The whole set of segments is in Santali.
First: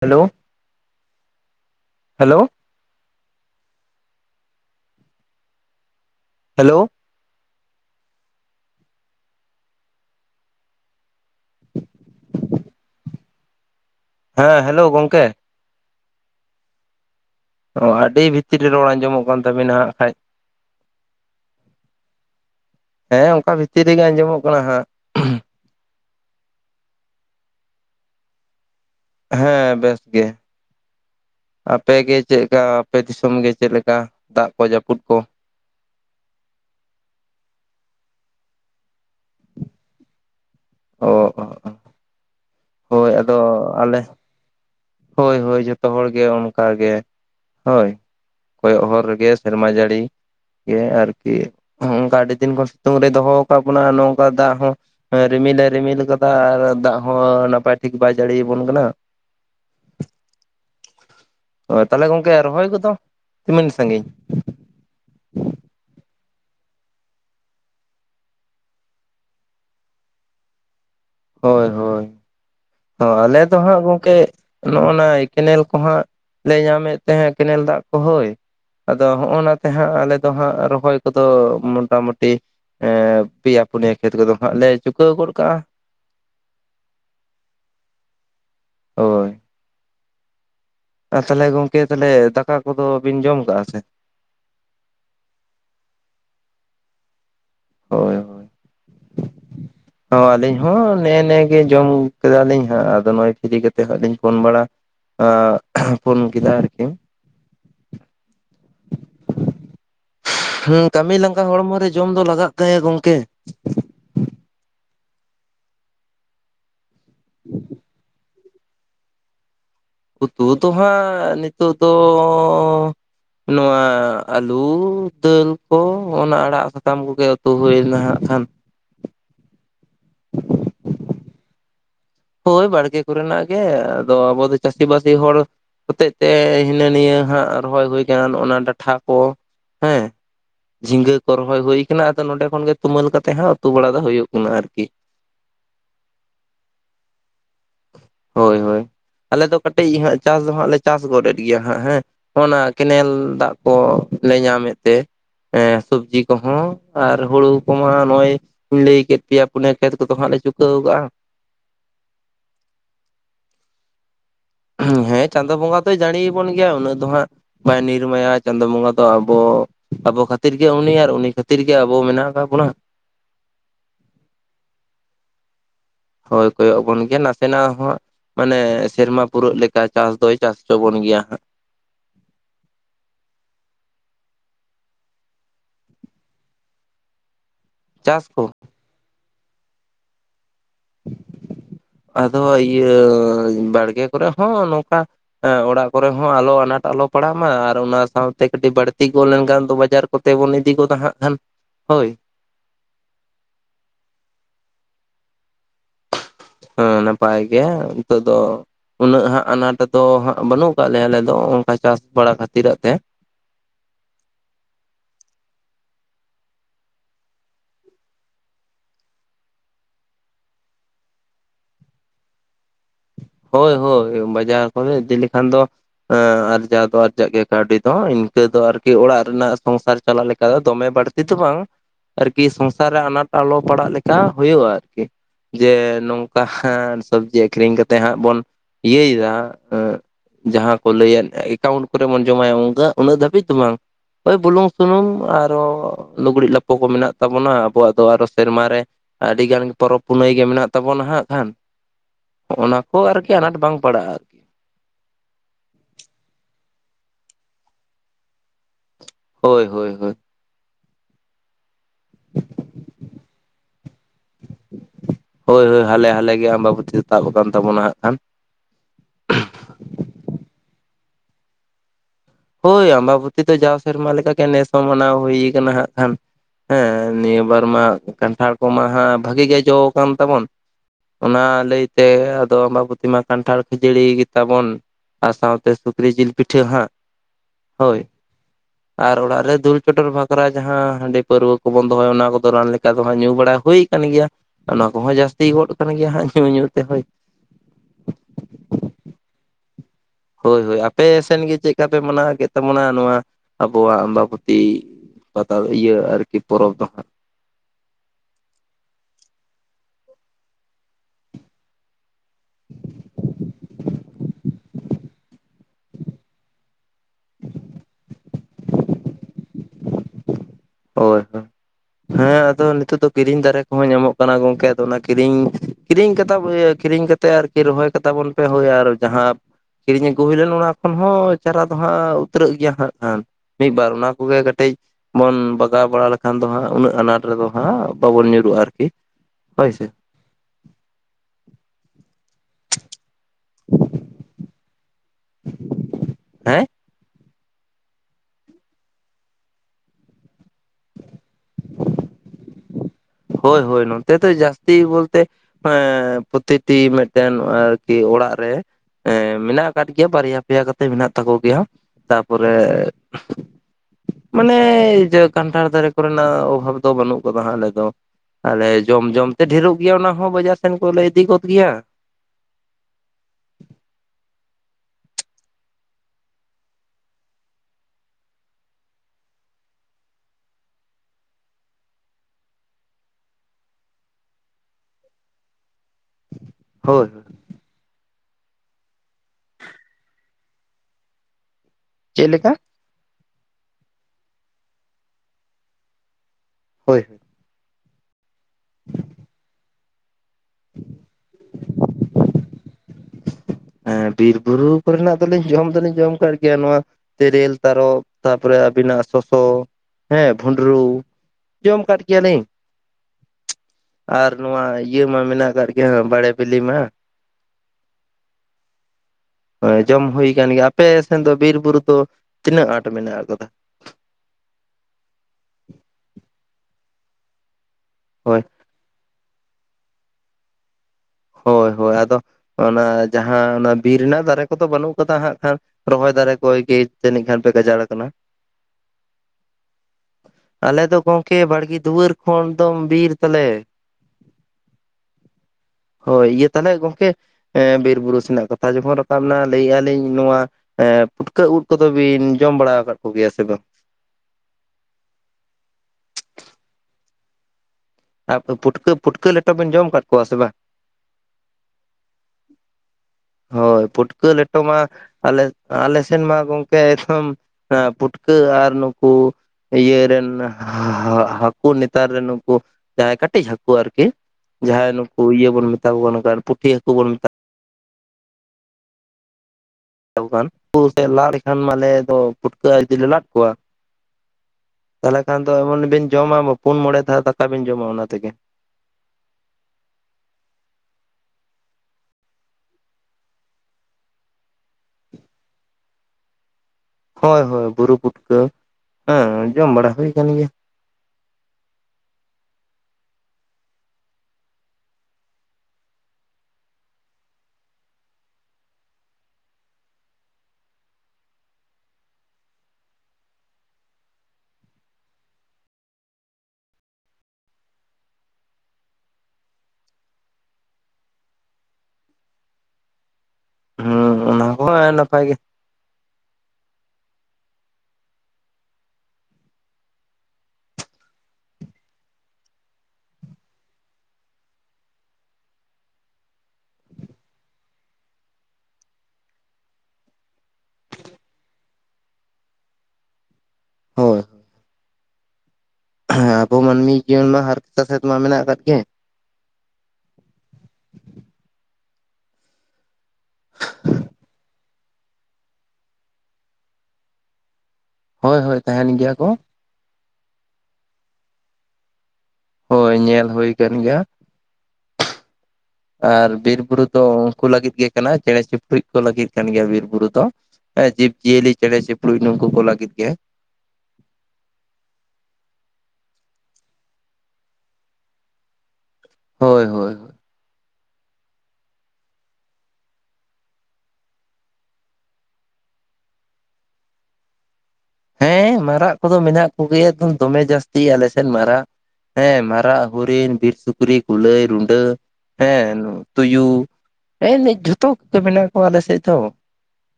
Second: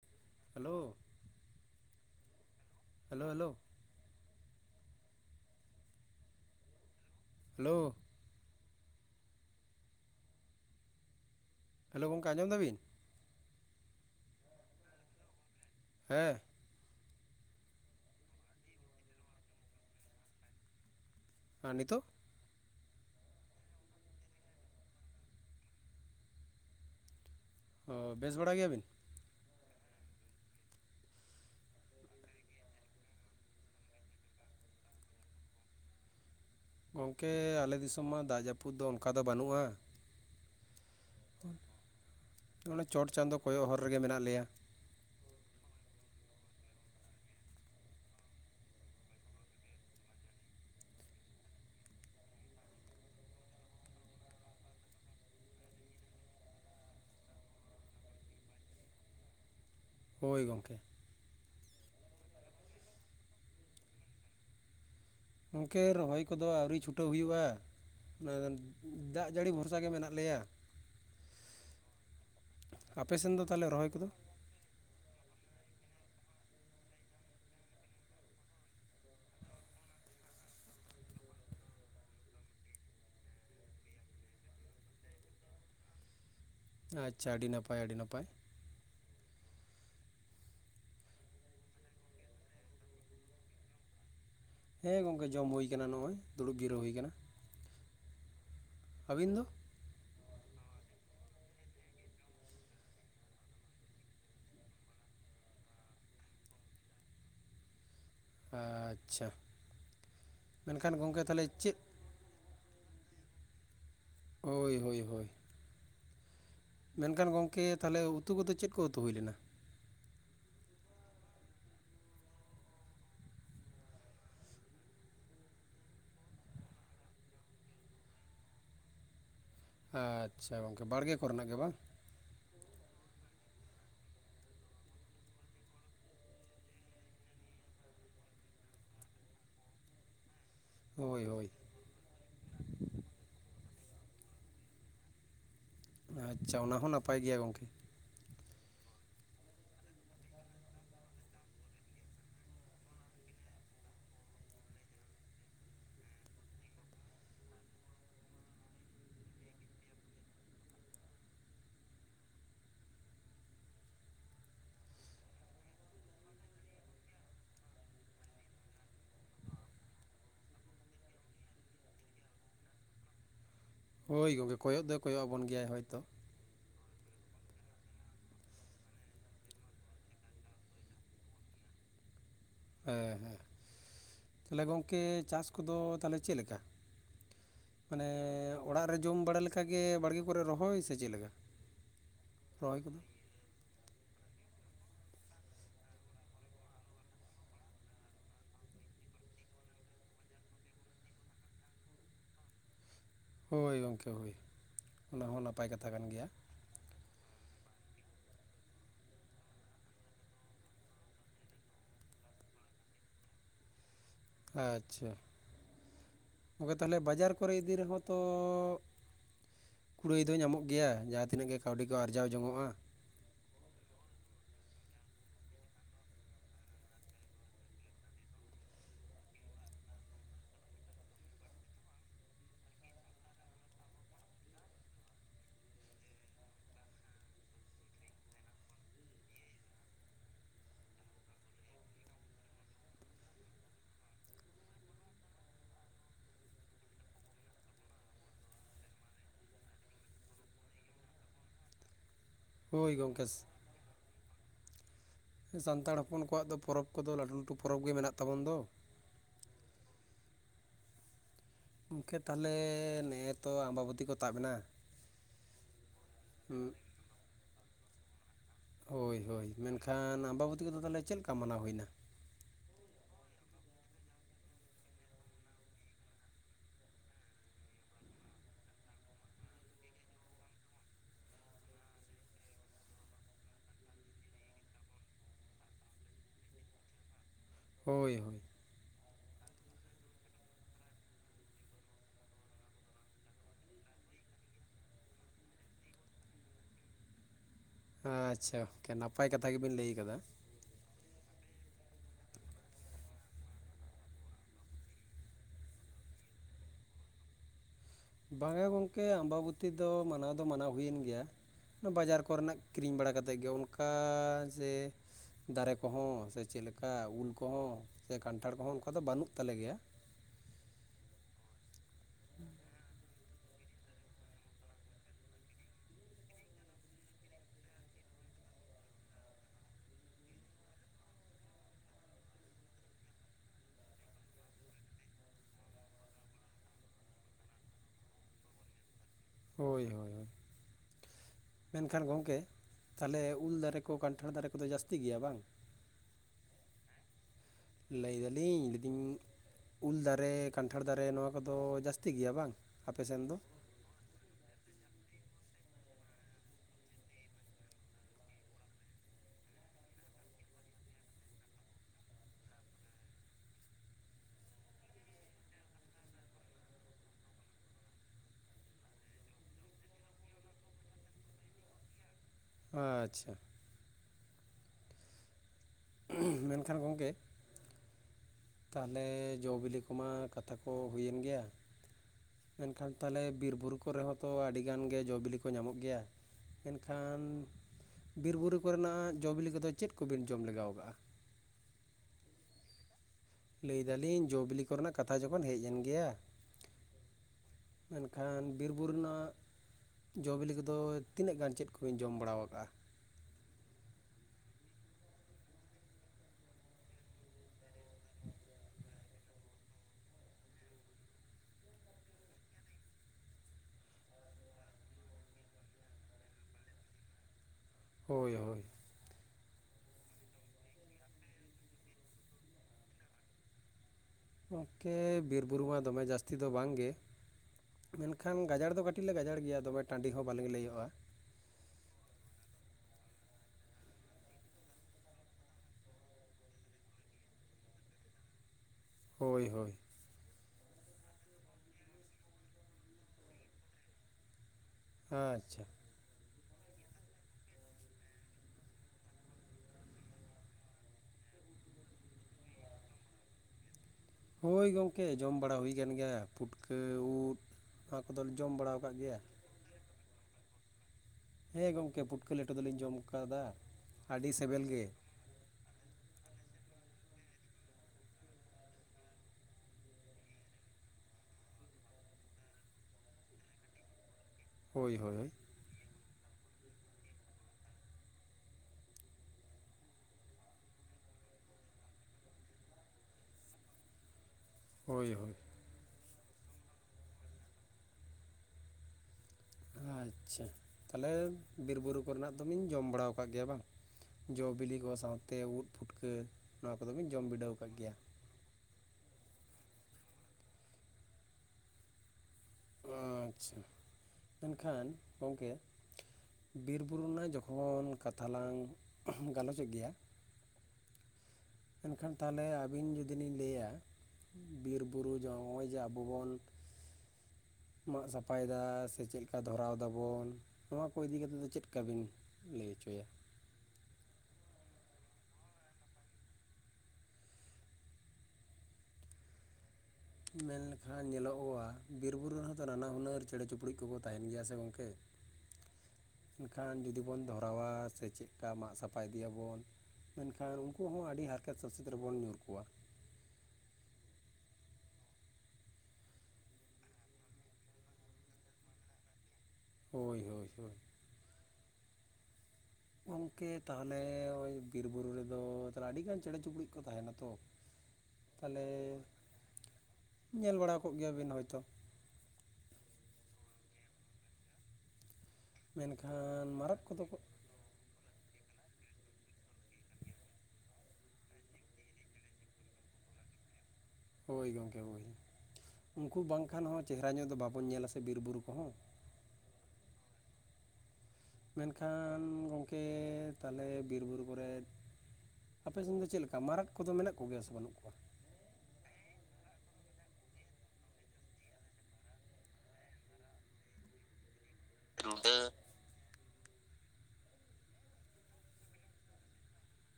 Hello hello hello hello hello hello hello [inaudible] hello ᱜᱚᱝᱠᱮ ᱟᱸᱡᱚᱢ ᱫᱟᱹᱵᱤᱱ ᱦᱮᱸ ᱦᱮᱞᱳ ᱜᱚᱝᱠᱮ ᱦᱮᱸ ᱚ ᱟᱹᱰᱤ ᱵᱷᱤᱛᱤᱨ ᱨᱮ ᱨᱚᱲ ᱟᱸᱡᱚᱢᱚᱜ ᱠᱟᱱ ᱛᱟᱹᱵᱤᱱᱟ ᱦᱟᱸᱜ ᱠᱷᱟᱡ ᱦᱟ ᱱᱤᱛᱚᱜ ᱦᱮᱸ ᱚᱝᱠᱟ ᱵᱷᱤᱛᱤᱨ ᱨᱮᱜᱮ ᱟᱸᱡᱚᱢᱚᱜ ᱠᱟᱱᱟ ᱦᱟᱸᱜ ᱚ ᱵᱮᱥ ᱵᱟᱲᱟ ᱜᱮᱭᱟᱵᱤᱱ ᱦᱮᱸ ᱵᱮᱥ ᱜᱮ ᱟᱯᱮ ᱜᱮ ᱪᱮᱜᱠᱟ ᱟᱯᱮ ᱫᱤᱥᱚᱢ ᱜᱮ ᱪᱮᱫ ᱞᱮᱠᱟ ᱫᱟᱜ ᱠᱚ ᱡᱟᱹᱯᱩᱫ ᱠᱚ ᱜᱚᱝᱠᱮ ᱟᱞᱮ ᱫᱤᱥᱚᱢ ᱢᱟ ᱫᱟᱜ ᱡᱟᱹᱯᱩᱫ ᱫᱚ ᱚᱱᱠᱟ ᱫᱚ ᱵᱟᱹᱱᱩᱜᱼᱟ ᱚ ᱚᱱᱮ ᱪᱚᱴ ᱦᱳᱭ ᱟᱫᱚ ᱪᱟᱸᱫᱳ ᱠᱚᱭᱚᱜ ᱦᱚᱨ ᱨᱮ ᱟᱞᱮ ᱜᱮ ᱢᱮᱱᱟᱜ ᱞᱮᱭᱟ ᱦᱳᱭ ᱦᱳᱭ ᱡᱚᱛᱚ ᱦᱚᱲ ᱜᱮ ᱚᱱᱠᱟ ᱜᱮ ᱦᱳᱭ ᱠᱚᱭᱚᱜ ᱦᱚᱨ ᱨᱮᱜᱮ ᱥᱮᱨᱢᱟ ᱡᱟᱹᱲᱤ ᱜᱮ ᱟᱨᱠᱤ ᱦᱩᱸ ᱚᱝᱠᱟ ᱟᱹᱰᱤ ᱫᱤᱱ ᱠᱷᱚᱱ ᱥᱤᱛᱩᱝ ᱨᱮᱭ ᱫᱚᱦᱚ ᱠᱟᱜ ᱵᱚᱱᱟ ᱱᱚᱝᱠᱟ ᱫᱟᱜ ᱦᱚᱸ ᱦᱮᱸ ᱨᱤᱢᱤᱞ ᱮ ᱨᱤᱢᱤᱞ ᱠᱟᱫᱟ ᱟᱨ ᱫᱟᱜ ᱦᱚᱸ ᱱᱟᱯᱟᱭ ᱴᱷᱤᱠ ᱵᱟᱭ ᱡᱟᱹᱲᱤ ᱟᱵᱚᱱ ᱠᱟᱱᱟ ᱦᱳᱭ ᱜᱚᱝᱠᱮ ᱚ ᱛᱟᱦᱚᱞᱮ ᱜᱚᱝᱠᱮ ᱨᱚᱦᱚᱭ ᱠᱚᱫᱚ ᱛᱤᱢᱤᱱ ᱥᱟᱺᱜᱤᱧ? ᱜᱚᱝᱠᱮ ᱨᱚᱦᱚᱭ ᱠᱚᱫᱚ ᱟᱹᱣᱨᱤ ᱪᱷᱩᱴᱟᱹᱣ ᱦᱩᱭᱩᱜᱼᱟ ᱫᱟᱜ ᱡᱟᱹᱲᱤ ᱵᱷᱚᱨᱥᱟ ᱜᱮ ᱢᱮᱱᱟᱜ ᱞᱮᱭᱟ ᱦᱳᱭ ᱦᱳᱭ ᱚ ᱟᱯᱮ ᱥᱮᱱ ᱟᱞᱮ ᱫᱚ ᱛᱟᱦᱚᱞᱮ ᱦᱟᱸᱜ ᱨᱚᱦᱚᱭ ᱠᱚᱫᱚ ᱜᱚᱝᱠᱮ ᱱᱚᱭᱼᱱᱟᱭ ᱠᱮᱱᱮᱞ ᱠᱚᱦᱟᱸᱜ ᱞᱮ ᱧᱟᱢᱮᱜ ᱛᱟᱦᱮᱸᱜ ᱠᱮᱱᱮᱞ ᱫᱟᱜ ᱠᱚ ᱦᱳᱭ ᱟᱫᱚ ᱦᱚᱸᱜᱼᱚ ᱱᱟᱛᱮ ᱦᱟᱸᱜ ᱟᱞᱮ ᱫᱚ ᱦᱟᱸᱜ ᱨᱚᱦᱚᱭ ᱠᱚᱫᱚ ᱢᱚᱴᱟᱢᱩᱴᱤ ᱮ ᱯᱮᱭᱟ ᱯᱩᱱᱭᱟᱹ ᱠᱷᱮᱛ ᱠᱚᱫᱚ ᱦᱟᱜ ᱞᱮ ᱪᱩᱠᱟᱹᱣ ᱜᱚᱫ ᱠᱟᱜᱼᱟ ᱟᱪᱪᱷᱟ ᱟᱹᱰᱤ ᱱᱟᱯᱟᱭ ᱟᱹᱰᱤ ᱱᱟᱯᱟᱭ ᱦᱳᱭ ᱟᱨ ᱛᱟᱦᱞᱮ ᱜᱚᱝᱠᱮ ᱛᱟᱦᱞᱮ ᱫᱟᱠᱟ ᱠᱚᱫᱚ ᱵᱤᱱ ᱡᱚᱢ ᱠᱟᱜᱼᱟ ᱥᱮ? ᱦᱮᱸ ᱜᱚᱝᱠᱮ ᱡᱚᱢ ᱦᱳᱭᱠᱟᱱᱟ ᱱᱚᱜᱼᱚᱭ ᱫᱩᱲᱩᱵ ᱜᱤᱨᱟᱹᱣ ᱦᱳᱭ ᱠᱟᱱᱟ ᱦᱳᱭ ᱦᱳᱭ ᱟᱹᱵᱤᱱ ᱫᱚ ᱚ ᱟᱹᱞᱤᱧ ᱦᱚᱸ ᱱᱮᱜᱮ ᱱᱮᱜ ᱜᱮ ᱡᱚᱢ ᱠᱮᱫᱟᱞᱤᱧ ᱦᱟᱸᱜ ᱟᱫᱚ ᱱᱚᱜᱼᱚᱭ ᱯᱷᱤᱨᱤ ᱠᱟ ᱠᱟᱛᱮᱜ ᱦᱟᱸᱜ ᱞᱤᱧ ᱯᱷᱳᱱ ᱵᱟᱲᱟ ᱟ ᱯᱷᱳᱱ ᱠᱮᱫᱟ ᱟᱨᱠᱤ ᱟᱪᱪᱷᱟ ᱦᱩᱸ ᱢᱮᱱᱠᱷᱟᱱ ᱠᱟᱹᱢᱤ ᱜᱚᱝᱠᱮ ᱞᱟᱸᱜᱟ ᱛᱟᱦᱚᱞᱮ ᱦᱚᱲᱢᱚ ᱪᱮᱫ ᱨᱮ ᱡᱚᱢ ᱫᱚ ᱞᱟᱜᱟᱜ ᱛᱟᱭᱟ ᱜᱚᱝᱠᱮ ᱦᱳᱭ ᱦᱳᱭ ᱦᱳᱭ ᱢᱮᱱᱠᱷᱟᱱ ᱜᱚᱝᱠᱮ ᱛᱟᱦᱚᱞᱮ ᱩᱛᱩ ᱠᱚᱫᱚ ᱪᱮᱫ ᱠᱚ ᱩᱛᱩ ᱦᱩᱭ ᱞᱮᱱᱟ? ᱩᱛᱩ ᱫᱚ ᱦᱟᱸᱜ ᱱᱤᱛᱳᱜ ᱫᱚᱻ ᱱᱚᱣᱟ ᱟᱹᱞᱩ ᱫᱟᱹᱞ ᱠᱚ ᱚᱱᱟ ᱟᱲᱟᱜ ᱥᱟᱠᱟᱢ ᱠᱚᱜᱮ ᱩᱛᱩ ᱦᱳᱭᱱᱟ ᱦᱟᱸᱜ ᱠᱷᱟᱱ ᱟᱪᱪᱷᱟ ᱜᱚᱝᱠᱮ ᱵᱟᱲᱜᱮ ᱠᱚᱨᱮᱱᱟᱜ ᱜᱮ ᱵᱟᱝ ᱦᱳᱭ ᱵᱟᱲᱜᱮ ᱠᱚᱨᱮᱱᱟᱜ ᱜᱮ᱾ ᱟᱫᱚ ᱟᱵᱚ ᱫᱚ ᱪᱟᱹᱥᱤᱵᱟᱹᱥᱤ ᱦᱚᱲ ᱦᱚᱛᱮᱫ ᱛᱮ ᱦᱤᱱᱟᱹ ᱱᱤᱭᱟᱹ ᱦᱟᱸᱜ ᱨᱚᱦᱚᱭ ᱦᱩᱭ ᱟᱠᱟᱱᱟ ᱰᱟᱴᱷᱟ ᱠᱚ᱾ ᱦᱮᱸ᱾ ᱡᱷᱤᱸᱜᱟᱹ ᱦᱳᱭ ᱠᱚ ᱦᱳᱭ ᱨᱚᱦᱚᱭ ᱦᱩᱭ ᱟᱠᱟᱱᱟ᱾ ᱟᱫᱚ ᱱᱚᱸᱰᱮ ᱠᱷᱚᱱ ᱜᱮ ᱛᱩᱢᱟᱹᱞ ᱠᱟᱛᱮᱜ ᱦᱟᱜ ᱩᱛᱩ ᱵᱟᱲᱟ ᱫᱚ ᱦᱩᱭᱩᱜ ᱠᱟᱱᱟ ᱟᱨᱠᱤ᱾ ᱟᱪᱪᱷᱟ ᱚᱱᱟ ᱦᱚᱸ ᱱᱟᱯᱟᱭ ᱜᱮᱭᱟ ᱜᱚᱝᱠᱮ᱾ ᱦᱳᱭ ᱦᱳᱭ ᱟᱞᱮ ᱫᱚ ᱠᱟᱹᱴᱤᱡ ᱦᱟᱜ ᱪᱟᱥ ᱫᱚ ᱦᱟᱜ ᱞᱮ ᱪᱟᱥ ᱜᱚᱫᱽ ᱮᱫ ᱜᱮᱭᱟ ᱦᱟᱸᱜ ᱦᱮᱸ᱾ ᱚᱱᱟ ᱠᱮᱱᱮᱞ ᱫᱟᱜ ᱠᱚᱞᱮ ᱧᱟᱢᱮᱫ ᱛᱮ ᱦᱮᱸ ᱥᱚᱵᱡᱤ ᱠᱚᱦᱚᱸ ᱟᱨ ᱦᱩᱲᱩ ᱠᱚᱢᱟ ᱱᱚᱜᱼᱚᱭ ᱞᱟᱹᱭ ᱠᱮᱫᱽ ᱯᱮᱭᱟ ᱯᱩᱱᱟᱭᱟ ᱠᱷᱮᱛ ᱠᱚᱫᱚ ᱦᱟᱸᱜ ᱞᱮ ᱪᱩᱠᱟᱹᱣ ᱟᱠᱟᱫᱼᱟ᱾ ᱦᱮᱸ ᱪᱟᱸᱫᱳ ᱵᱚᱸᱜᱟ ᱫᱚᱭ ᱡᱟᱹᱲᱤ ᱟᱵᱚᱱ ᱜᱮᱭᱟ ᱩᱱᱟᱹᱜ ᱫᱚ ᱦᱟᱸᱜ᱾ ᱵᱟᱭ ᱱᱤᱨᱢᱟᱭᱟᱣᱟ ᱪᱟᱸᱫᱚ ᱵᱚᱸᱜᱟ ᱫᱚ᱾ ᱟᱵᱚ ᱟᱵᱚ ᱠᱷᱟᱹᱛᱤᱨ ᱜᱮ ᱩᱱᱤ ᱟᱨ ᱩᱱᱤ ᱠᱷᱟᱹᱛᱤᱨ ᱜᱮ ᱟᱵᱚ ᱢᱮᱱᱟᱜ ᱟᱠᱟᱫ ᱵᱚᱱᱟ᱾ ᱦᱳᱭ ᱜᱚᱢᱠᱮ ᱠᱚᱭᱚᱜ ᱫᱚᱭ ᱠᱚᱭᱚᱜ ᱟᱵᱚᱱ ᱜᱮᱭᱟᱭ ᱦᱳᱭᱛᱚ᱾ ᱦᱳᱭ ᱠᱚᱭᱚᱜ ᱟᱵᱚᱱ ᱜᱮᱭᱟ ᱱᱟᱥᱮᱱᱟᱜ ᱦᱚᱸ᱾ ᱢᱟᱱᱮ ᱥᱮᱨᱢᱟ ᱯᱩᱨᱟᱹᱜ ᱞᱮᱠᱟ ᱪᱟᱥ ᱫᱚᱭ ᱪᱟᱥ ᱦᱚᱪᱚ ᱵᱚᱱ ᱜᱮᱭᱟ ᱦᱟᱸᱜ᱾ ᱦᱮᱸ ᱦᱮᱸ ᱛᱟᱦᱚᱞᱮ ᱜᱚᱝᱠᱮ ᱪᱟᱥ ᱠᱚᱫᱚ ᱛᱟᱦᱚᱞᱮ ᱪᱮᱫ ᱞᱮᱠᱟ? ᱪᱟᱥ ᱠᱚ ᱢᱟᱱᱮ ᱚᱲᱟᱜ ᱨᱮ ᱡᱚᱢ ᱵᱟᱲᱟ ᱞᱮᱠᱷᱟ ᱜᱮ ᱵᱟᱲᱜᱮ ᱠᱚᱨᱮ ᱨᱚᱦᱚᱭ ᱥᱮ ᱪᱮᱫ ᱞᱮᱠᱟ ᱟᱫᱚ ᱨᱚᱦᱚᱭ ᱤᱭᱟᱹ ᱠᱚᱫᱚ ᱵᱟᱲᱜᱮ ᱠᱚᱨᱮ ᱦᱚᱸ ᱱᱚᱝᱠᱟ ᱦᱮᱸ ᱚᱲᱟᱜ ᱠᱚᱨᱮ ᱦᱚᱸ ᱟᱞᱚ ᱟᱱᱟᱴ ᱟᱞᱚ ᱯᱟᱲᱟᱜ ᱢᱟ ᱟᱨ ᱚᱱᱟ ᱥᱟᱶᱛᱮ ᱠᱟᱹᱴᱤᱡ ᱵᱟᱹᱲᱛᱤ ᱜᱚᱫᱽ ᱞᱮᱱᱠᱷᱟᱱ ᱫᱚ ᱵᱟᱡᱟᱨ ᱠᱚ ᱠᱚᱛᱮ ᱵᱚᱱ ᱤᱫᱤ ᱜᱚᱫᱟ ᱦᱟᱸᱜ ᱠᱷᱟᱱ ᱦᱳᱭ᱾ ᱦᱳᱭ ᱜᱚᱢᱠᱮ ᱦᱳᱭ ᱚᱱᱟ ᱦᱚᱸ ᱱᱟᱯᱟᱭ ᱠᱟᱛᱷᱟ ᱠᱟᱱ ᱜᱮᱭᱟ᱾ ᱦᱮᱸ ᱱᱟᱯᱟᱭᱟᱭ ᱜᱮ ᱱᱤᱛᱚᱜᱫᱚ᱾ ᱩᱱᱟᱹᱜ ᱦᱟᱸᱜ ᱟᱱᱟᱴ ᱫᱚ ᱦᱟᱸᱜ ᱵᱟᱹᱱᱩᱜ ᱟᱠᱟᱫ ᱞᱮᱭᱟ ᱟᱞᱮ ᱫᱚ ᱚᱱᱠᱟ ᱪᱟᱥ ᱵᱟᱲᱟ ᱠᱷᱟᱹᱛᱤᱨ ᱛᱮ᱾ ᱟᱪᱪᱷᱟ ᱛᱚᱵᱮ ᱛᱟᱦᱚᱞᱮ ᱵᱟᱡᱟᱨ ᱠᱚᱨᱮ ᱤᱫᱤ ᱨᱮᱦᱚᱸ ᱛᱚ ᱠᱩᱲᱟᱹᱭ ᱫᱚ ᱧᱟᱢᱚᱜ ᱜᱮᱭᱟ ᱡᱟᱦᱟᱸ ᱛᱤᱱᱟᱹᱜ ᱜᱮ ᱠᱟᱹᱣᱰᱤ ᱠᱚ ᱟᱨᱡᱟᱣ ᱡᱚᱝᱚᱜᱼᱟ᱾ ᱦᱳᱭ ᱦᱳᱭ ᱵᱟᱡᱟᱨ ᱠᱚᱨᱮ ᱤᱫᱤ ᱞᱮᱠᱷᱟᱱ ᱫᱚ ᱟᱸ ᱟᱨᱡᱟᱣ ᱫᱚ ᱟᱨᱡᱟᱜ ᱜᱮᱭᱟ ᱠᱟᱹᱣᱰᱤ ᱫᱚ ᱤᱱᱠᱟᱹ ᱫᱚ ᱟᱨᱠᱤ ᱚᱲᱟᱜ ᱨᱮᱱᱟᱜ ᱥᱚᱝᱥᱟᱨ ᱪᱟᱞᱟᱜ ᱞᱮᱠᱟ ᱫᱚ ᱫᱚᱢᱮ ᱵᱟᱹᱲ ᱵᱟᱝ ᱟᱨᱠᱤ ᱥᱚᱝᱥᱟᱨ ᱨᱮ ᱟᱱᱟᱴ ᱟᱞᱚ ᱯᱟᱲᱟᱜ ᱞᱮᱠᱟ ᱦᱩᱭᱩᱜᱼᱟ ᱟᱨᱠᱤ᱾ ᱡᱮ ᱱᱚᱝᱠᱟ ᱥᱚᱵᱽᱡᱤ ᱟᱹᱠᱷᱨᱤᱧ ᱠᱟᱛᱮᱜ ᱦᱟᱸᱜ ᱵᱚᱱ ᱤᱭᱟᱹᱭᱫᱟ ᱟᱸᱜ ᱡᱟᱦᱟᱸ ᱠᱚ ᱞᱟᱹᱭᱟ ᱮᱠᱟᱣᱩᱱᱴ ᱠᱚᱨᱮ ᱵᱚᱱ ᱡᱚᱢᱟᱭᱟ ᱚᱝᱠᱟ ᱩᱱᱟᱹᱜ ᱫᱷᱟᱹᱵᱤᱡᱽ ᱫᱚ ᱵᱟᱝ᱾ ᱳᱭ ᱵᱩᱞᱩᱝ ᱥᱩᱱᱩᱢ ᱟᱨᱚ ᱞᱩᱜᱽᱲᱤᱡ ᱞᱟᱯᱚ ᱠᱚ ᱢᱮᱱᱟᱜ ᱛᱟᱵᱚᱱᱟ ᱟᱵᱚᱣᱟᱜ ᱫᱚ ᱟᱨᱚ ᱥᱮᱨᱢᱟᱨ ᱨᱮ ᱟᱹᱰᱤᱜᱟᱱ ᱯᱚᱨᱚᱵᱽ ᱯᱩᱱᱟᱹᱭ ᱜᱮ ᱢᱮᱱᱟᱜ ᱛᱟᱵᱚᱱᱟ ᱦᱟᱸᱜ ᱠᱷᱟᱱ᱾ ᱚᱱᱟ ᱦᱳᱭ ᱠᱚ ᱜᱚᱢᱠᱮ ᱟᱨᱠᱤ ᱟᱱᱟᱴ ᱵᱟᱝ ᱯᱟᱲᱟᱜᱼᱟ᱾ ᱥᱟᱱᱛᱟᱲ ᱦᱚᱯᱚᱱ ᱠᱚᱣᱟᱜ ᱫᱚ ᱯᱚᱨᱚᱵᱽ ᱠᱚᱫᱚ ᱞᱟᱹᱴᱩ ᱞᱟᱹᱴᱩ ᱯᱚᱨᱚᱵᱽ ᱜᱮ ᱢᱮᱱᱟᱜ ᱛᱟᱵᱚᱱ ᱫᱚ᱾ ᱦᱳᱭ ᱦᱳᱭ ᱦᱳᱭ᱾ ᱜᱚᱢᱠᱮ ᱛᱟᱦᱚᱞᱮ ᱱᱮᱜ-ᱮ ᱛᱚ ᱟᱢᱵᱟᱵᱚᱛᱤ ᱠᱚ ᱛᱟᱵᱽ ᱮᱱᱟ ᱦᱳᱭ ᱦᱳᱭ ᱦᱟᱞᱮ ᱦᱟᱞᱮ ᱜᱮ ᱦᱩᱸ, ᱟᱢᱵᱟᱵᱚᱛᱤ ᱫᱚ ᱛᱟᱵ ᱟᱠᱟᱱ ᱛᱟᱵᱚᱱᱟ ᱦᱟᱸᱜ ᱠᱷᱟᱱ᱾ ᱦᱳᱭ ᱦᱳᱭ ᱢᱮᱱᱠᱷᱟᱱ ᱟᱢᱵᱟᱵᱚᱛᱤ ᱠᱚᱫᱚ ᱛᱟᱦᱚᱞᱮ ᱪᱮᱫ ᱞᱮᱠᱟ ᱢᱟᱱᱟᱣ ᱦᱩᱭᱱᱟ? ᱦᱳᱭ ᱟᱢᱵᱟᱵᱚᱛᱤ ᱫᱚ ᱡᱟᱣ ᱥᱮᱨᱢᱟ ᱞᱮᱠᱟᱜᱮ ᱱᱮᱥ ᱦᱚᱸ ᱢᱟᱱᱟᱣ ᱦᱩᱭ ᱠᱟᱱᱟ ᱦᱟᱸᱜ ᱠᱷᱟᱱ᱾ ᱦᱮᱸ ᱱᱤᱭᱟᱹ ᱵᱟᱨ ᱢᱟ ᱠᱟᱱᱴᱷᱟᱲ ᱠᱚᱢᱟ ᱦᱟᱸᱜ ᱵᱷᱟᱜᱤ ᱜᱮ ᱡᱚᱮ ᱠᱟᱱ ᱛᱟᱵᱚᱱ? ᱚᱱᱟ ᱞᱟᱹᱭᱛᱮ ᱟᱫᱚ ᱟᱢᱵᱟ ᱯᱚᱛᱤ ᱢᱟ ᱠᱟᱱᱴᱷᱟᱲ ᱠᱷᱟᱹᱡᱟᱹᱲᱤ ᱜᱮ ᱛᱟᱵᱚᱱ ᱟᱨ ᱥᱟᱶᱛᱮ ᱥᱩᱠᱨᱤ ᱡᱤᱞ ᱯᱤᱴᱷᱟᱹ ᱦᱟᱸᱜ ᱦᱳᱭ᱾ ᱟᱨ ᱚᱲᱟᱜ ᱨᱮ ᱫᱩᱞ ᱪᱚᱰᱚᱨ ᱵᱟᱠᱷᱨᱟ ᱡᱟᱦᱟᱸ ᱦᱟᱺᱰᱤ ᱯᱟᱹᱨᱣᱟᱹ ᱠᱚᱵᱚᱱ ᱫᱚᱦᱚ ᱚᱱᱟ ᱠᱚᱫᱚ ᱨᱟᱱ ᱞᱮᱠᱟ ᱫᱚ ᱦᱟᱸᱜ ᱧᱩ ᱵᱟᱲᱟ ᱦᱩᱭ ᱠᱟᱱ ᱜᱮᱭᱟ ᱟᱨ ᱱᱚᱣᱟ ᱠᱚᱦᱚᱸ ᱡᱟᱹᱥᱛᱤ ᱜᱚᱫᱚᱜ ᱠᱟᱱ ᱜᱮᱭᱟ ᱦᱟᱸᱜ ᱧᱩᱼᱧᱩ ᱛᱮ ᱦᱳᱭ᱾ ᱟᱪᱪᱷᱟ ᱱᱟᱯᱟᱭ ᱠᱟᱛᱷᱟ ᱜᱮᱵᱤᱱ ᱞᱟᱹᱭ ᱟᱠᱟᱫᱟ᱾ ᱦᱳᱭ ᱦᱳᱭ ᱟᱯᱮ ᱥᱮᱱ ᱜᱮ ᱪᱮᱫ ᱞᱮᱠᱟ ᱯᱮ ᱢᱟᱱᱟᱣ ᱠᱮᱫ ᱛᱟᱵᱚᱱᱟ ᱱᱚᱣᱟ ᱟᱵᱚᱣᱟᱜ ᱟᱢᱵᱟᱵᱚᱛᱤ? ᱯᱟᱛᱟᱣ ᱤᱭᱟᱹ ᱟᱨᱠᱤ ᱯᱚᱨᱚᱵᱽ ᱫᱚ ᱦᱟᱸᱜ ᱵᱟᱝᱟ ᱜᱚᱢᱠᱮ ᱟᱢᱵᱟᱵᱚᱛᱤ ᱫᱚ ᱢᱟᱱᱟᱣ ᱫᱚ ᱢᱟᱱᱟᱣ ᱦᱩᱭᱮᱱ ᱜᱮᱭᱟ᱾ ᱵᱟᱡᱟᱨ ᱠᱚᱨᱮᱱᱟᱜ ᱠᱤᱨᱤᱧ ᱵᱟᱲᱟ ᱠᱟᱛᱮᱫ ᱜᱮ ᱚᱱᱠᱟ ᱡᱮ ᱫᱟᱨᱮ ᱠᱚᱦᱚᱸ ᱥᱮ ᱪᱮᱫᱽᱠᱟ ᱩᱞ ᱠᱚᱦᱚᱸ ᱥᱮ ᱠᱟᱱᱴᱷᱟᱲ ᱠᱚᱦᱚᱸ ᱚᱱᱠᱟ ᱫᱚ ᱵᱟᱹᱱᱩᱜ ᱛᱟᱞᱮ ᱜᱮᱭᱟ᱾ ᱦᱳᱭ ᱦᱳᱭ ᱦᱮᱸ ᱟᱫᱚ ᱱᱤᱛᱚᱜ ᱫᱚ ᱠᱤᱨᱤᱧ ᱫᱟᱨᱮ ᱠᱚᱦᱚᱸ ᱧᱟᱢᱚᱜ ᱠᱟᱱᱟ ᱠᱟᱱᱟ ᱜᱚᱝᱠᱮ ᱟᱫᱚ ᱚᱱᱟ ᱠᱤᱨᱤᱧ ᱠᱤᱨᱤᱧ ᱠᱟᱛᱟ ᱠᱤᱨᱤᱧ ᱠᱟᱛᱮ ᱟᱨᱠᱤ ᱨᱚᱦᱚᱭ ᱠᱟᱛᱟ ᱵᱚᱱ ᱯᱮ ᱦᱳᱭ ᱟᱨ ᱡᱟᱦᱟᱸ ᱠᱤᱨᱤᱧ ᱟᱹᱜᱩ ᱦᱩᱭ ᱞᱮᱱ ᱚᱱᱟ ᱠᱷᱚᱱ ᱦᱚᱸ ᱪᱟᱨᱟ ᱫᱚ ᱦᱟᱸᱜ ᱩᱛᱟᱹᱨᱟᱹᱜ ᱜᱮᱭᱟ ᱦᱟᱸᱜ ᱠᱷᱟᱱ ᱢᱤᱫᱵᱟᱨ ᱚᱱᱟᱠᱚᱜᱮ ᱠᱟᱹᱴᱤᱡ ᱵᱚᱱ ᱵᱟᱜᱟᱣ ᱵᱟᱲᱟ ᱞᱮᱠᱷᱟᱱ ᱫᱚ ᱦᱟᱸᱜ ᱩᱱᱟᱹᱜ ᱟᱱᱟᱴ ᱨᱮᱫᱚ ᱦᱟᱸᱜ ᱵᱟᱵᱚᱱ ᱧᱩᱨᱩᱜ-ᱟ ᱟᱨᱠᱤ ᱦᱳᱭ ᱦᱳᱭ ᱢᱮᱱᱠᱷᱟᱱ ᱜᱚᱝᱠᱮ ᱛᱟᱦᱚᱞᱮ ᱩᱞ ᱫᱟᱨᱮ ᱠᱚ ᱠᱟᱱᱴᱷᱟᱲ ᱫᱟᱨᱮ ᱠᱚᱫᱚ ᱡᱟᱹᱥᱛᱤ ᱜᱮᱭᱟ ᱵᱟᱝ ᱦᱮᱸ ᱞᱟᱹᱭ ᱫᱟᱞᱤᱧ [inaudible] ᱩᱞ ᱫᱟᱨᱮ ᱠᱟᱱᱴᱷᱟᱲ ᱫᱟᱨᱮ ᱱᱚᱣᱟ ᱠᱚᱫᱚ ᱡᱟᱹᱥᱛᱤ ᱜᱮᱭᱟ ᱵᱟᱝ ᱟᱯᱮ ᱥᱮᱱ ᱫᱚ ᱦᱳᱭ ᱦᱳᱭ ᱱᱚᱛᱮ ᱫᱚ ᱡᱟᱥᱛᱤ ᱵᱚᱞᱛᱮ ᱦᱮᱸ ᱯᱨᱚᱛᱤᱴᱤ ᱢᱤᱫᱴᱮᱱ ᱟᱨᱠᱤ ᱚᱲᱟᱜ ᱨᱮ ᱮᱸ ᱢᱮᱱᱟᱜ ᱟᱠᱟᱫ ᱜᱮᱭᱟ ᱵᱟᱨᱭᱟ ᱯᱮᱭᱟ ᱠᱟᱛᱮᱜ ᱢᱮᱱᱟᱜ ᱛᱟᱠᱚ ᱜᱮᱭᱟ᱾ ᱛᱟᱯᱚᱨᱮ ᱢᱟᱱᱮ ᱠᱟᱱᱴᱷᱟᱲ ᱫᱟᱨᱮ ᱠᱚᱨᱮᱱᱟᱜ ᱚᱵᱷᱟᱵᱽ ᱫᱚ ᱵᱟᱹᱱᱩᱜ ᱠᱟᱫᱟ ᱦᱟᱸᱜ ᱟᱞᱮ ᱫᱚ ᱟᱞᱮ ᱡᱚᱢ ᱡᱚᱢ ᱛᱮ ᱰᱷᱮᱨᱚᱜ ᱜᱮᱭᱟ ᱚᱱᱟ ᱦᱚᱸ ᱵᱟᱡᱟᱨ ᱥᱮᱱ ᱠᱚᱞᱮ ᱤᱫᱤ ᱜᱚᱫ ᱜᱮᱭᱟ᱾ ᱟᱪᱪᱷᱟ ᱢᱮᱱᱠᱷᱟᱱ ᱜᱚᱝᱠᱮ ᱛᱟᱦᱚᱞᱮ ᱡᱚ ᱵᱤᱞᱤ ᱠᱚᱢᱟ ᱠᱟᱛᱷᱟ ᱠᱚ ᱦᱩᱭᱮᱱ ᱜᱮᱭᱟ ᱢᱮᱱᱠᱷᱟᱱ ᱛᱟᱦᱚᱞᱮ ᱵᱤᱨ ᱵᱩᱨᱩ ᱠᱚᱨᱮ ᱦᱚᱸ ᱛᱚ ᱟᱹᱰᱤ ᱜᱟᱱ ᱜᱮ ᱡᱚ ᱵᱤᱞᱤ ᱠᱚ ᱧᱟᱢᱚᱜ ᱜᱮᱭᱟ? ᱦᱳᱭ ᱢᱮᱱᱠᱷᱟᱱ ᱵᱤᱨᱼᱵᱩᱨᱩ ᱠᱚᱨᱮᱱᱟᱜ ᱡᱚ ᱵᱤᱞᱤ ᱠᱚᱫᱚ ᱪᱮᱫ ᱠᱚᱵᱤᱱ ᱡᱚᱢ ᱞᱮᱜᱟᱣ ᱠᱟᱜ-ᱟ? ᱪᱮᱫ ᱞᱮᱠᱟ ᱞᱟᱹᱭ ᱫᱟᱞᱤᱧ ᱡᱚ ᱵᱤᱞᱤ ᱠᱚᱨᱮᱱᱟᱜ ᱠᱟᱛᱷᱟ ᱡᱚᱠᱷᱚᱱ ᱦᱮᱡ ᱮᱱ ᱜᱮᱭᱟ᱾ ᱦᱳᱭ ᱢᱮᱱᱠᱷᱟᱱ ᱵᱤᱨ ᱵᱩᱨᱩ ᱨᱮᱱᱟᱜ ᱡᱚᱼᱵᱤᱞᱤ ᱠᱚᱫᱚ ᱛᱤᱱᱟᱹᱜ ᱜᱟᱱ ᱪᱮᱫ? ᱠᱩᱧ ᱡᱚᱢ ᱵᱟᱲᱟ ᱣᱟᱠᱟᱫ-ᱟ ᱦᱮᱸ ᱵᱤᱨ ᱵᱩᱨᱩ ᱠᱚᱨᱮᱱᱟᱜ ᱫᱚᱞᱤᱧ ᱡᱚᱢ ᱫᱚᱞᱤᱧ ᱡᱚᱢ ᱟᱠᱟᱫ ᱜᱮᱭᱟ ᱱᱚᱣᱟ ᱛᱮᱨᱮᱞ ᱛᱟᱨᱚ ᱛᱟᱨᱯᱚᱨᱮ ᱟᱹᱵᱤᱱᱟᱜ ᱥᱚᱥᱚ ᱦᱮᱸ ᱵᱷᱩᱸᱰᱨᱩ, ᱡᱚᱢ ᱟᱠᱟᱫ ᱜᱮᱭᱟᱞᱤᱧ᱾ ᱟᱨ ᱱᱚᱣᱟ ᱤᱭᱟᱹ ᱢᱟ ᱢᱮᱱᱟᱜ ᱠᱟᱫ ᱜᱮᱭᱟ ᱵᱟᱲᱮ ᱵᱤᱞᱤ ᱢᱟ ᱦᱳᱭ ᱦᱳᱭ ᱡᱚᱢ ᱦᱩᱭ ᱟᱠᱟᱱ ᱜᱮᱭᱟ ᱟᱯᱮ ᱥᱮᱱ ᱫᱚ ᱵᱤᱨ ᱵᱩᱨᱩ ᱫᱚ ᱛᱤᱱᱟᱹᱜ ᱟᱸᱴ ᱢᱮᱱᱟᱜ ᱟᱠᱟᱫᱟ? ᱜᱚᱢᱠᱮ ᱵᱤᱨᱵᱩᱨᱩ ᱢᱟ ᱫᱚᱢᱮ ᱡᱟᱹᱥᱛᱤ ᱫᱚ ᱵᱟᱝ ᱜᱮ᱾ ᱢᱮᱱᱠᱷᱟᱱ ᱦᱳᱭ ᱜᱟᱡᱟᱲ ᱫᱚ ᱠᱟᱹᱴ ᱠᱟᱹᱴᱤᱡ ᱞᱮ ᱜᱟᱡᱟᱲ ᱜᱮᱭᱟ ᱫᱚᱵᱮ ᱴᱟᱺᱰᱤ ᱦᱚᱸ ᱵᱟᱞᱮ ᱞᱟᱹᱭᱚᱜᱼᱟ ᱦᱳᱭ ᱦᱳᱭ ᱟᱫᱚ ᱚᱱᱟ ᱡᱟᱦᱟᱸ ᱚᱱᱟ ᱵᱤᱨ ᱨᱮᱱᱟᱜ ᱫᱟᱨᱮ ᱠᱚᱫᱚ ᱵᱟᱹᱱᱩᱜ ᱠᱟᱫᱟ ᱦᱟᱸᱜ ᱠᱷᱟᱱ ᱨᱚᱦᱚᱭ ᱫᱟᱨᱮ ᱠᱚ ᱜᱮ ᱛᱤᱱᱟᱹᱜ ᱜᱟᱱ ᱯᱮ ᱜᱟᱡᱟᱲ ᱠᱟᱱᱟ? ᱦᱳᱭ ᱦᱳᱭ ᱟᱞᱮ ᱫᱚ ᱜᱚᱝᱠᱮ ᱵᱟᱲᱜᱮ ᱫᱩᱣᱟᱹᱨ ᱠᱷᱚᱱ ᱫᱚ ᱵᱤᱨ ᱛᱟᱞᱮ ᱟᱪᱪᱷᱟ ᱦᱳᱭ ᱤᱭᱟᱹ ᱛᱟᱦᱚᱞᱮ ᱜᱚᱝᱠᱮ ᱵᱤᱨ ᱵᱩᱨᱩ ᱥᱮᱱᱟᱜ ᱠᱟᱛᱷᱟ ᱡᱚᱠᱷᱚᱱ ᱨᱟᱠᱟᱵ ᱮᱱᱟ ᱞᱟᱹᱭᱮᱜ-ᱟ ᱞᱤᱧ ᱱᱚᱣᱟ ᱮ ᱯᱩᱴᱠᱟᱹ ᱩᱫ ᱠᱚᱫᱚ ᱵᱤᱱ ᱡᱚᱢ ᱵᱟᱲᱟ ᱟᱠᱟᱫ ᱠᱚᱜᱮᱭᱟ ᱥᱮ ᱵᱟᱝ? ᱦᱳᱭ ᱜᱚᱝᱠᱮ ᱡᱚᱢ ᱵᱟᱲᱟ ᱦᱩᱭ ᱟᱠᱟᱱ ᱜᱮᱭᱟ ᱯᱩᱴᱠᱟᱹ ᱩᱫ, ᱚᱱᱟ ᱠᱚᱫᱚᱞᱮ ᱡᱚᱢ ᱵᱟᱲᱟ ᱟᱠᱟᱫ ᱜᱮᱭᱟ᱾ ᱡᱚᱵᱮᱱ ᱡᱚᱢ ᱟᱠᱟᱫ ᱠᱚᱣᱟ ᱥᱮ ᱵᱟᱝ? ᱦᱮᱸ ᱜᱚᱝᱠᱮ ᱯᱩᱴᱠᱟᱹ ᱞᱮᱴᱚ ᱫᱚᱞᱤᱧ ᱡᱚᱢ ᱟᱠᱟᱫᱟ ᱦᱳᱭ ᱟᱹᱰᱤ ᱯᱩᱴᱠᱟᱹ ᱞᱮᱴᱚ ᱥᱮᱵᱮᱞ ᱜᱮ ᱢᱟ ᱟᱞᱮ ᱟᱞᱮ ᱥᱮᱱ ᱢᱟ ᱜᱚᱝᱠᱮ ᱮᱛᱚᱢ ᱯᱩᱴᱠᱟᱹ ᱟᱨ ᱱᱩᱠᱩ ᱤᱭᱟᱹ ᱨᱮᱱ ᱦᱟ ᱦᱟ ᱦᱟᱠᱩ ᱱᱮᱛᱟᱨ ᱨᱮᱱ ᱱᱩᱠᱩ ᱡᱟᱦᱟᱸᱭ ᱠᱟᱹᱴᱤᱡ ᱦᱟᱹᱠᱩ ᱟᱨᱠᱤ ᱡᱟᱦᱟᱸᱭ ᱦᱳᱭ ᱱᱩᱠᱩ ᱦᱳᱭ ᱤᱭᱟᱹ ᱵᱚᱱ ᱢᱮᱛᱟ ᱠᱚᱣᱟ ᱯᱩᱛᱤ ᱦᱟᱹᱠᱩ ᱵᱚᱱ ᱢᱮᱛᱟ ᱠᱚᱣᱟ ᱞᱟᱫ ᱞᱮᱠᱷᱟᱱ ᱢᱟᱞᱮ ᱫᱚ, ᱯᱷᱩᱴᱠᱟᱹ ᱟᱨ [unintelligible] ᱞᱟᱫ ᱠᱚᱣᱟ ᱦᱳᱭ ᱛᱟᱦᱚᱞᱮ ᱦᱳᱭ ᱠᱷᱟᱱ ᱫᱚ ᱮᱢᱚᱱ ᱵᱤᱱ ᱡᱚᱢᱟ ᱯᱩᱱ ᱢᱚᱬᱮ ᱫᱷᱟᱣ ᱫᱟᱠᱟ ᱵᱤᱱ ᱡᱚᱢᱟ ᱚᱱᱟ ᱛᱮᱜᱮ᱾ ᱟᱪᱪᱷᱟ ᱛᱟᱦᱚᱞᱮ ᱵᱤᱨ ᱵᱩᱨᱩ ᱠᱚᱨᱮᱱᱟᱜ ᱫᱚᱵᱤᱱ ᱡᱚᱢ ᱵᱟᱲᱟ ᱟᱠᱟᱫ ᱜᱮᱭᱟ ᱵᱟᱝ ᱡᱚᱼ ᱵᱤᱞᱤ ᱠᱚ ᱥᱟᱶᱛᱮ ᱳᱫ ᱯᱩᱴᱠᱟᱹ ᱱᱚᱣᱟ ᱠᱚᱫᱚ ᱵᱤᱱ ᱦᱳᱭ ᱦᱳᱭ ᱵᱩᱨᱩ ᱯᱩᱴᱠᱟᱹ ᱦᱮᱸ ᱡᱚᱢ ᱵᱟᱲᱟ ᱦᱩᱭ ᱟᱠᱟᱱ ᱜᱮᱭᱟ ᱟᱪᱪᱷᱟ ᱢᱮᱱᱠᱷᱟᱱ ᱜᱚᱢᱠᱮ ᱵᱤᱨ ᱵᱩᱨᱩ ᱨᱮᱱᱟᱜ ᱡᱚᱠᱷᱚᱱ ᱠᱟᱛᱷᱟ ᱞᱟᱝ ᱜᱟᱞᱚᱪᱮᱫ ᱜᱮᱭᱟ ᱮᱱᱠᱷᱟᱱ ᱛᱟᱦᱚᱞᱮ ᱟᱹᱵᱤᱱ ᱡᱩᱫᱤ ᱞᱤᱧ ᱞᱟᱹᱭᱟ ᱵᱤᱨ ᱵᱩᱨᱩ ᱱᱚᱜᱼᱚᱭ ᱡᱮ ᱟᱵᱚ ᱵᱚᱱ ᱢᱟᱜ ᱥᱟᱯᱷᱟᱭᱮᱫᱟ ᱥᱮ ᱪᱮᱫᱠᱟ ᱫᱷᱚᱨᱟᱣ ᱫᱟᱵᱚᱱ ᱱᱚᱣᱟ ᱠᱚ ᱤᱫᱤ ᱠᱟᱛᱮᱫ ᱫᱚ ᱪᱮᱫᱠᱟ ᱵᱤᱱ ᱞᱟᱹᱭ ᱦᱚᱪᱚᱭᱟ ᱦᱩᱸ ᱚᱱᱟ ᱦᱳᱭ ᱱᱟᱯᱟᱭ ᱜᱮ ᱢᱮᱱ ᱞᱮᱠᱷᱟᱱ ᱧᱮᱞᱚᱜᱚᱜᱼᱟ, ᱵᱤᱨ ᱵᱩᱨᱩ ᱨᱮᱦᱚᱸ ᱛᱚ ᱱᱟᱱᱟ ᱦᱩᱱᱟᱹᱨ ᱪᱮᱸᱬᱮ ᱪᱩᱯᱲᱩᱫ ᱠᱚᱠᱚ ᱛᱟᱦᱮᱱ ᱜᱮᱭᱟ ᱥᱮ ᱜᱚᱝᱠᱮ [inaudible] ᱮᱱᱠᱷᱟᱱ ᱡᱩᱫᱤ ᱵᱚᱱ ᱫᱷᱚᱨᱟᱣᱟ ᱥᱮ ᱪᱮᱫᱠᱟ ᱢᱟᱜ ᱥᱟᱯᱷᱟ ᱤᱫᱤᱭᱟᱵᱚᱱ ᱢᱮᱱᱠᱷᱟᱱ ᱩᱱᱠᱩ ᱦᱚᱸ ᱟᱹᱰᱤ ᱦᱟᱨᱠᱮᱛ ᱥᱟᱥᱮᱛ ᱨᱮᱵᱚᱱ ᱧᱩᱨ ᱠᱚᱣᱟ᱾ ᱦᱳᱭ ᱟᱵᱚ ᱢᱟᱹᱱᱢᱤ ᱡᱤᱭᱚᱱ ᱢᱟ ᱦᱟᱨᱠᱮᱛ ᱥᱟᱥᱮᱛ ᱢᱟ ᱢᱮᱱᱟᱜ ᱟᱠᱟᱫ ᱜᱮ ᱦᱳᱭ ᱦᱳᱭ ᱦᱳᱭ ᱜᱚᱢᱠᱮ ᱛᱟᱦᱚᱞᱮ ᱳᱭ ᱵᱤᱨ ᱵᱩᱨᱩ ᱨᱮᱫᱚ ᱟᱹᱰᱤ ᱜᱟᱱ ᱪᱮᱸᱬᱮ ᱪᱩᱯᱲᱩᱫ ᱠᱚ ᱛᱟᱦᱮᱱᱟ ᱛᱚ ᱦᱳᱭ ᱦᱳᱭ ᱛᱟᱦᱚᱞᱮ ᱛᱟᱦᱮᱱ ᱜᱮᱭᱟ ᱠᱚ ᱧᱮᱞ ᱵᱟᱲᱟ ᱠᱚᱜ ᱜᱮᱭᱟ ᱵᱮᱱ ᱦᱚᱭᱛᱚ᱾ ᱦᱳᱭ ᱧᱮᱞ ᱦᱳᱭ ᱠᱟᱱ ᱜᱮᱭᱟ᱾ ᱟᱨ ᱢᱮᱱᱠᱷᱟᱱ ᱵᱤᱨ ᱢᱟᱨᱟᱜ ᱵᱩᱨᱩ ᱫᱚ ᱠᱚᱫᱚ ᱠᱚ ᱩᱱᱠᱩ ᱞᱟᱹᱜᱤᱫ ᱜᱮ ᱠᱟᱱᱟ ᱪᱮᱸᱬᱮ ᱪᱤᱯᱲᱩᱫ ᱠᱚ ᱞᱟᱹᱜᱤᱫ ᱠᱟᱱ ᱜᱮᱭᱟ ᱵᱤᱨ ᱵᱩᱨᱩ ᱫᱚ᱾ ᱦᱮᱸ ᱡᱤᱵᱽ ᱡᱤᱭᱟᱹᱞᱤ ᱪᱮᱸᱬᱮ ᱪᱤᱯᱲᱩᱫ ᱱᱩᱝᱠᱩ ᱠᱚ ᱞᱟᱹᱜᱤᱫ ᱜᱮ᱾ ᱦᱳᱭ ᱜᱚᱝᱠᱮ ᱦᱳᱭ ᱩᱱᱠᱩ ᱵᱟᱝᱠᱷᱟᱱ ᱦᱚᱸ ᱪᱮᱦᱨᱟ ᱧᱚᱜ ᱫᱚ ᱵᱟᱵᱚᱱ ᱧᱮᱞᱟ ᱥᱮ ᱵᱤᱨ ᱵᱩᱨᱩ ᱠᱚᱦᱚᱸ ᱦᱳᱭ ᱦᱳᱭ ᱦᱳᱭ᱾ ᱢᱮᱱᱠᱷᱟᱱ ᱜᱚᱢᱠᱮ ᱛᱟᱦᱚᱞᱮ ᱵᱤᱨᱼᱵᱩᱨᱩ ᱠᱚᱨᱮᱫ ᱟᱯᱮ ᱥᱮᱱ ᱫᱚ ᱪᱮᱫ ᱞᱮᱠᱟ ᱢᱟᱨᱟᱫ ᱠᱚᱫᱚ ᱢᱮᱱᱟᱜ ᱠᱚᱜᱮᱭᱟ ᱥᱮ ᱵᱟᱹᱱᱩᱜ ᱠᱚᱣᱟ ᱦᱮᱸ ᱢᱟᱨᱟᱫ ᱠᱚᱫᱚ ᱢᱮᱱᱟᱜ ᱠᱚ ᱜᱮᱭᱟ ᱫᱚᱢᱮ ᱡᱟᱹᱥᱛᱤ ᱟᱞᱮ ᱥᱮᱫ ᱢᱟᱨᱟᱜ ᱦᱮᱸ ᱢᱟᱨᱟᱜ, ᱦᱚᱨᱤᱱ, ᱵᱤᱨ ᱥᱩᱠᱨᱤ, ᱠᱩᱞᱟᱹᱭ, ᱨᱩᱸᱰᱟᱹ ᱦᱮᱸ ᱛᱩᱭᱩ ᱮᱱᱮᱡ ᱡᱷᱚᱛᱚ ᱠᱚᱜᱮ ᱢᱮᱱᱟᱜ ᱠᱚᱣᱟ ᱟᱞᱮ ᱥᱮᱫ ᱫᱚ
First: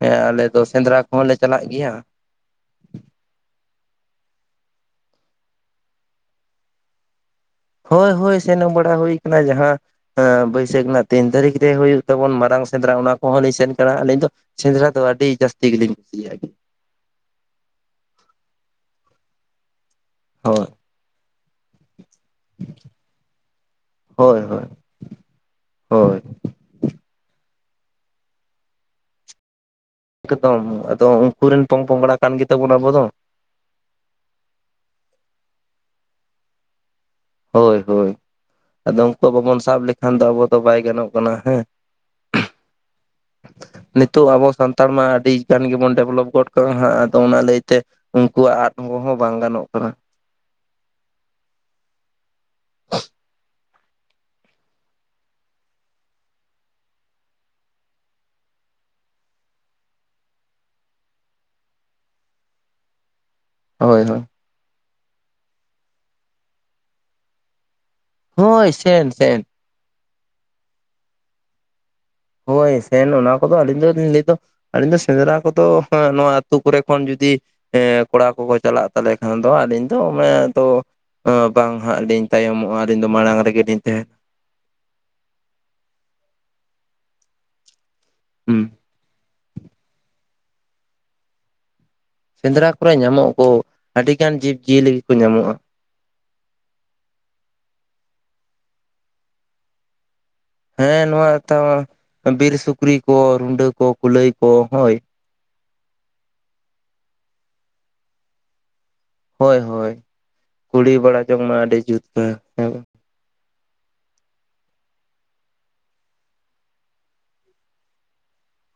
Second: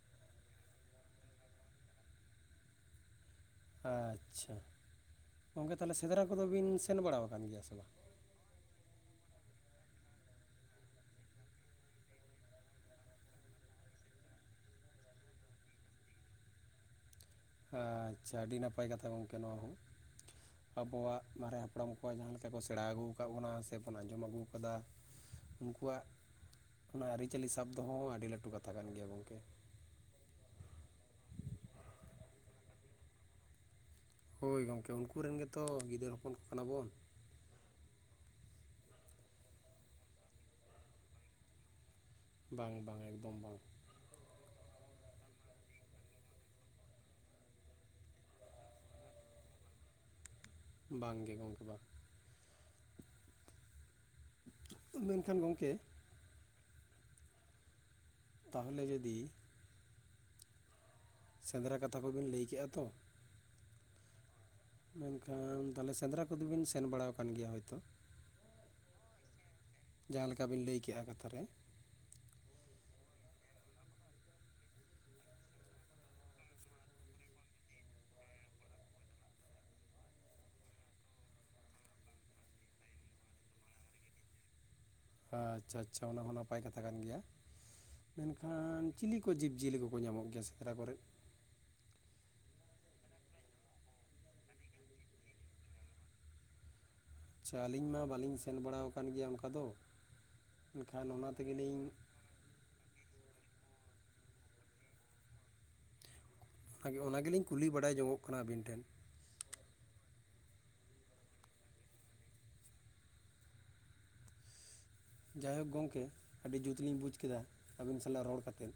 ᱦᱮᱸ ᱟᱞᱮ ᱫᱚ ᱥᱮᱸᱫᱽᱨᱟ ᱠᱚᱦᱚᱸ ᱞᱮ ᱪᱟᱞᱟᱜ ᱜᱮᱭᱟ᱾ ᱟᱪᱪᱷᱟ ᱜᱚᱝᱠᱮ ᱛᱟᱦᱚᱞᱮ ᱥᱮᱸᱫᱽᱨᱟ ᱠᱚᱫᱚ ᱵᱤᱱ ᱥᱮᱱ ᱵᱟᱲᱟ ᱠᱟᱱ ᱜᱮᱭᱟ ᱥᱮ ᱵᱟᱝ ᱦᱳᱭ ᱦᱳᱭ ᱥᱮᱱᱚᱜ ᱵᱟᱲᱟ ᱦᱩᱭ ᱠᱟᱱᱟ ᱡᱟᱦᱟᱸ ᱦᱮᱸ ᱵᱟᱹᱭᱥᱟᱹᱠᱷ ᱨᱮᱱᱟᱜ ᱛᱤᱱ ᱛᱟᱹᱨᱤᱠᱷ ᱨᱮ ᱦᱩᱭᱩᱜ ᱛᱟᱵᱚᱱ ᱢᱟᱨᱟᱝ ᱥᱮᱸᱫᱽᱨᱟ, ᱚᱱᱟ ᱠᱚᱦᱚᱸ ᱞᱤᱧ ᱥᱮᱱ ᱠᱟᱱᱟ ᱟᱹᱞᱤᱧ ᱫᱚ᱾ ᱥᱮᱸᱫᱽᱨᱟ ᱫᱚ ᱟᱹᱰᱤ ᱡᱟᱹᱥᱛᱤ ᱜᱮᱞᱤᱧ ᱠᱩᱥᱤᱭᱟᱜᱼᱟ ᱜᱮ ᱟᱪᱪᱷᱟ ᱟᱹᱰᱤ ᱱᱟᱯᱟᱭ ᱠᱟᱛᱷᱟ ᱜᱚᱝᱠᱮ ᱱᱚᱣᱟ ᱦᱚᱸ ᱦᱳᱭ ᱟᱵᱚᱣᱟᱜ ᱢᱟᱨᱮ ᱦᱟᱯᱲᱟᱢ ᱠᱚᱣᱟᱜ ᱡᱟᱦᱟᱸ ᱞᱮᱠᱟ ᱠᱚ ᱥᱮᱲᱟ ᱟᱹᱜᱩ ᱟᱠᱟᱫ ᱵᱚᱱᱟ ᱥᱮ ᱵᱚᱱ ᱟᱸᱡᱚᱢ ᱦᱳᱭ ᱟᱹᱜᱩ ᱦᱳᱭ ᱟᱠᱟᱫᱟ ᱩᱱᱠᱩᱣᱟᱜ ᱦᱳᱭ ᱚᱱᱟ ᱟᱹᱨᱤᱪᱟᱹᱞᱤ ᱥᱟᱵ ᱫᱚᱦᱚᱸ ᱟᱹᱰᱤ ᱞᱟᱹᱴᱩ ᱠᱟᱛᱷᱟ ᱠᱟᱱ ᱜᱮᱭᱟ ᱜᱚᱝᱠᱮ ᱮᱠᱫᱚᱢ ᱟᱫᱚᱢ ᱩᱱᱠᱩᱨᱮᱱ ᱯᱚᱝ ᱯᱚᱝᱲᱟ ᱠᱟᱱ ᱜᱮᱛᱟᱵᱚᱱᱟ ᱟᱵᱚ ᱫᱚ ᱦᱳᱭ ᱜᱚᱝᱠᱮ ᱩᱱᱠᱩ ᱨᱮᱱ ᱜᱮᱛᱚ ᱜᱤᱫᱟᱹᱨ ᱦᱚᱯᱚᱱ ᱠᱚ ᱠᱟᱱᱟ ᱵᱚᱱ᱾ ᱦᱳᱭ ᱦᱳᱭ᱾ᱟᱫᱚ ᱩᱱᱠᱩᱣᱟᱜ ᱵᱟᱵᱚᱱ ᱥᱟᱵ ᱞᱮᱠᱷᱟᱱ ᱫᱚ ᱟᱵᱚ ᱫᱚ ᱵᱟᱭ ᱜᱟᱱᱚᱜ ᱠᱟᱱᱟ ᱦᱮᱸ ᱵᱟᱝ ᱵᱟᱝ ᱮᱠᱫᱚᱢ ᱵᱟᱝ ᱱᱤᱛᱳᱜ ᱟᱵᱚ ᱥᱟᱱᱛᱟᱲ ᱢᱟ ᱟᱹᱰᱤ ᱜᱟᱱ ᱜᱮ ᱵᱚᱱ ᱰᱮᱵᱷᱞᱚᱯ ᱜᱚᱫ ᱠᱟᱜᱼᱟ ᱦᱟᱸᱜ ᱟᱫᱚ ᱚᱱᱟ ᱞᱟᱹᱭᱛᱮ ᱩᱱᱠᱩᱣᱟᱜ ᱟᱫ ᱦᱚᱸ ᱦᱚᱸ ᱵᱟᱝ ᱜᱟᱱᱚᱜ ᱠᱟᱱᱟ᱾ ᱵᱟᱝ ᱜᱮ ᱜᱚᱢᱠᱮ ᱵᱟ [unintelligible] ᱢᱮᱱᱠᱷᱟᱱ ᱜᱚᱢᱠᱮ ᱛᱟᱦᱚᱞᱮ ᱡᱩᱫᱤ ᱥᱮᱸᱫᱽᱨᱟ ᱠᱟᱛᱷᱟ ᱠᱚ ᱵᱤᱱ ᱞᱟᱹᱭ ᱠᱮᱭᱟ ᱛᱚ᱾ ᱦᱳᱭ ᱦᱳᱭ ᱢᱮᱱᱠᱷᱟᱱ ᱛᱟᱦᱚᱞᱮ ᱥᱮᱸᱫᱽᱨᱟ ᱠᱚᱫᱚᱵᱤᱱ ᱥᱮᱱ ᱵᱟᱲᱟ ᱟᱠᱟᱱ ᱜᱮᱭᱟ ᱦᱳᱭᱛᱚ ᱦᱳᱭ ᱥᱮᱱ ᱥᱮᱱ ᱡᱟᱦᱟᱸ ᱞᱮᱠᱟ ᱵᱤᱱ ᱞᱟᱹᱭ ᱠᱮᱫᱮᱜ-ᱟ ᱠᱟᱛᱷᱟ ᱨᱮ ᱦᱳᱭ ᱥᱮᱱ ᱚᱱᱟ ᱠᱚᱫᱚ ᱟᱹᱞᱤᱧ ᱫᱚᱞᱤᱧ ᱞᱟᱹᱭ ᱫᱚ ᱟᱹᱞᱤᱧ ᱫᱚ ᱥᱮᱸᱫᱽᱨᱟ ᱠᱚᱫᱚ ᱱᱚᱣᱟ ᱟᱹᱛᱩ ᱠᱚᱨᱮ ᱠᱷᱚᱱ ᱡᱩᱫᱤ ᱦ ᱠᱚᱲᱟ ᱠᱚᱠᱚ ᱪᱟᱞᱟᱜ ᱛᱟᱞᱮ ᱠᱷᱟᱱ ᱫᱚ ᱟᱹᱞᱤᱧ ᱫᱚ ᱟᱱᱮ ᱛᱚ ᱵᱟᱝ ᱦᱟᱸᱜ ᱞᱤᱧ ᱛᱟᱭᱚᱢᱚᱜ-ᱟ ᱟᱹᱞᱤᱧ ᱫᱚ ᱢᱟᱲᱟᱝ ᱨᱮᱜᱮᱞᱤᱧ ᱛᱟᱦᱮᱱᱟ ᱟᱪᱷᱟ ᱟᱪᱷᱟ ᱚᱱᱟ ᱦᱚᱸ ᱱᱟᱯᱟᱭ ᱠᱟᱛᱷᱟ ᱠᱟᱱ ᱜᱮᱭᱟ ᱦᱩᱸ ᱢᱮᱱᱠᱷᱟᱱ ᱪᱤᱞᱤ ᱱᱠᱩ ᱡᱤᱵᱽ-ᱡᱤᱭᱟᱹᱞᱤ ᱠᱚᱠᱚ ᱧᱟᱢᱚᱜ ᱜᱮᱭᱟ ᱥᱮᱠᱨᱟ ᱠᱚᱨᱮ ᱥᱮᱸᱫᱽᱨᱟ ᱠᱚᱨᱮ ᱧᱟᱢᱚᱜ-ᱟ ᱟᱹᱰᱤ ᱜᱟᱱ ᱡᱤᱵᱽ ᱡᱤᱭᱟᱹᱞᱤ ᱠᱚ ᱧᱟᱢᱚᱜ-ᱟ ᱟᱪᱷᱟ ᱟᱹᱞᱤᱧ ᱢᱟ ᱵᱟᱹᱞᱤᱧ ᱥᱮᱱ ᱵᱟᱲᱟ ᱟᱠᱟᱱ ᱜᱮᱭᱟ ᱚᱱᱠᱟ ᱫᱚ ᱮᱱᱠᱷᱟᱱ ᱦᱮᱸ ᱚᱱᱟ ᱱᱚᱣᱟ ᱛᱮᱜᱮᱞᱤᱧ ᱛᱟᱣ ᱵᱤᱨ ᱥᱩᱠᱨᱤ ᱠᱚ ᱨᱩᱰᱟᱹ ᱠᱚ ᱠᱩᱞᱟᱹᱭ ᱠᱚ ᱦᱳᱭ ᱚᱱᱟ ᱜᱮᱞᱤᱧ ᱠᱩᱞᱤ ᱵᱟᱲᱟᱭ ᱡᱚᱝᱚᱜ ᱠᱟᱱᱟ ᱟᱹᱵᱤᱱ ᱴᱷᱮᱱ ᱦᱳᱭ ᱦᱳᱭ ᱠᱩᱲᱤ ᱵᱟᱲᱟ ᱡᱚᱝ ᱢᱟ ᱟᱹᱰᱤ ᱡᱩᱛ ᱠᱟᱱᱟ ᱦᱮᱸ ᱵᱟᱝ ᱡᱟᱭᱦᱳᱠ ᱜᱚᱝᱠᱮ ᱟᱹᱰᱤ ᱡᱩᱛᱞᱤᱧ ᱵᱩᱡ ᱠᱮᱫᱟ, ᱟᱹᱵᱤᱱ ᱥᱟᱞᱟᱜ ᱨᱚᱲ ᱠᱟᱛᱮᱫ?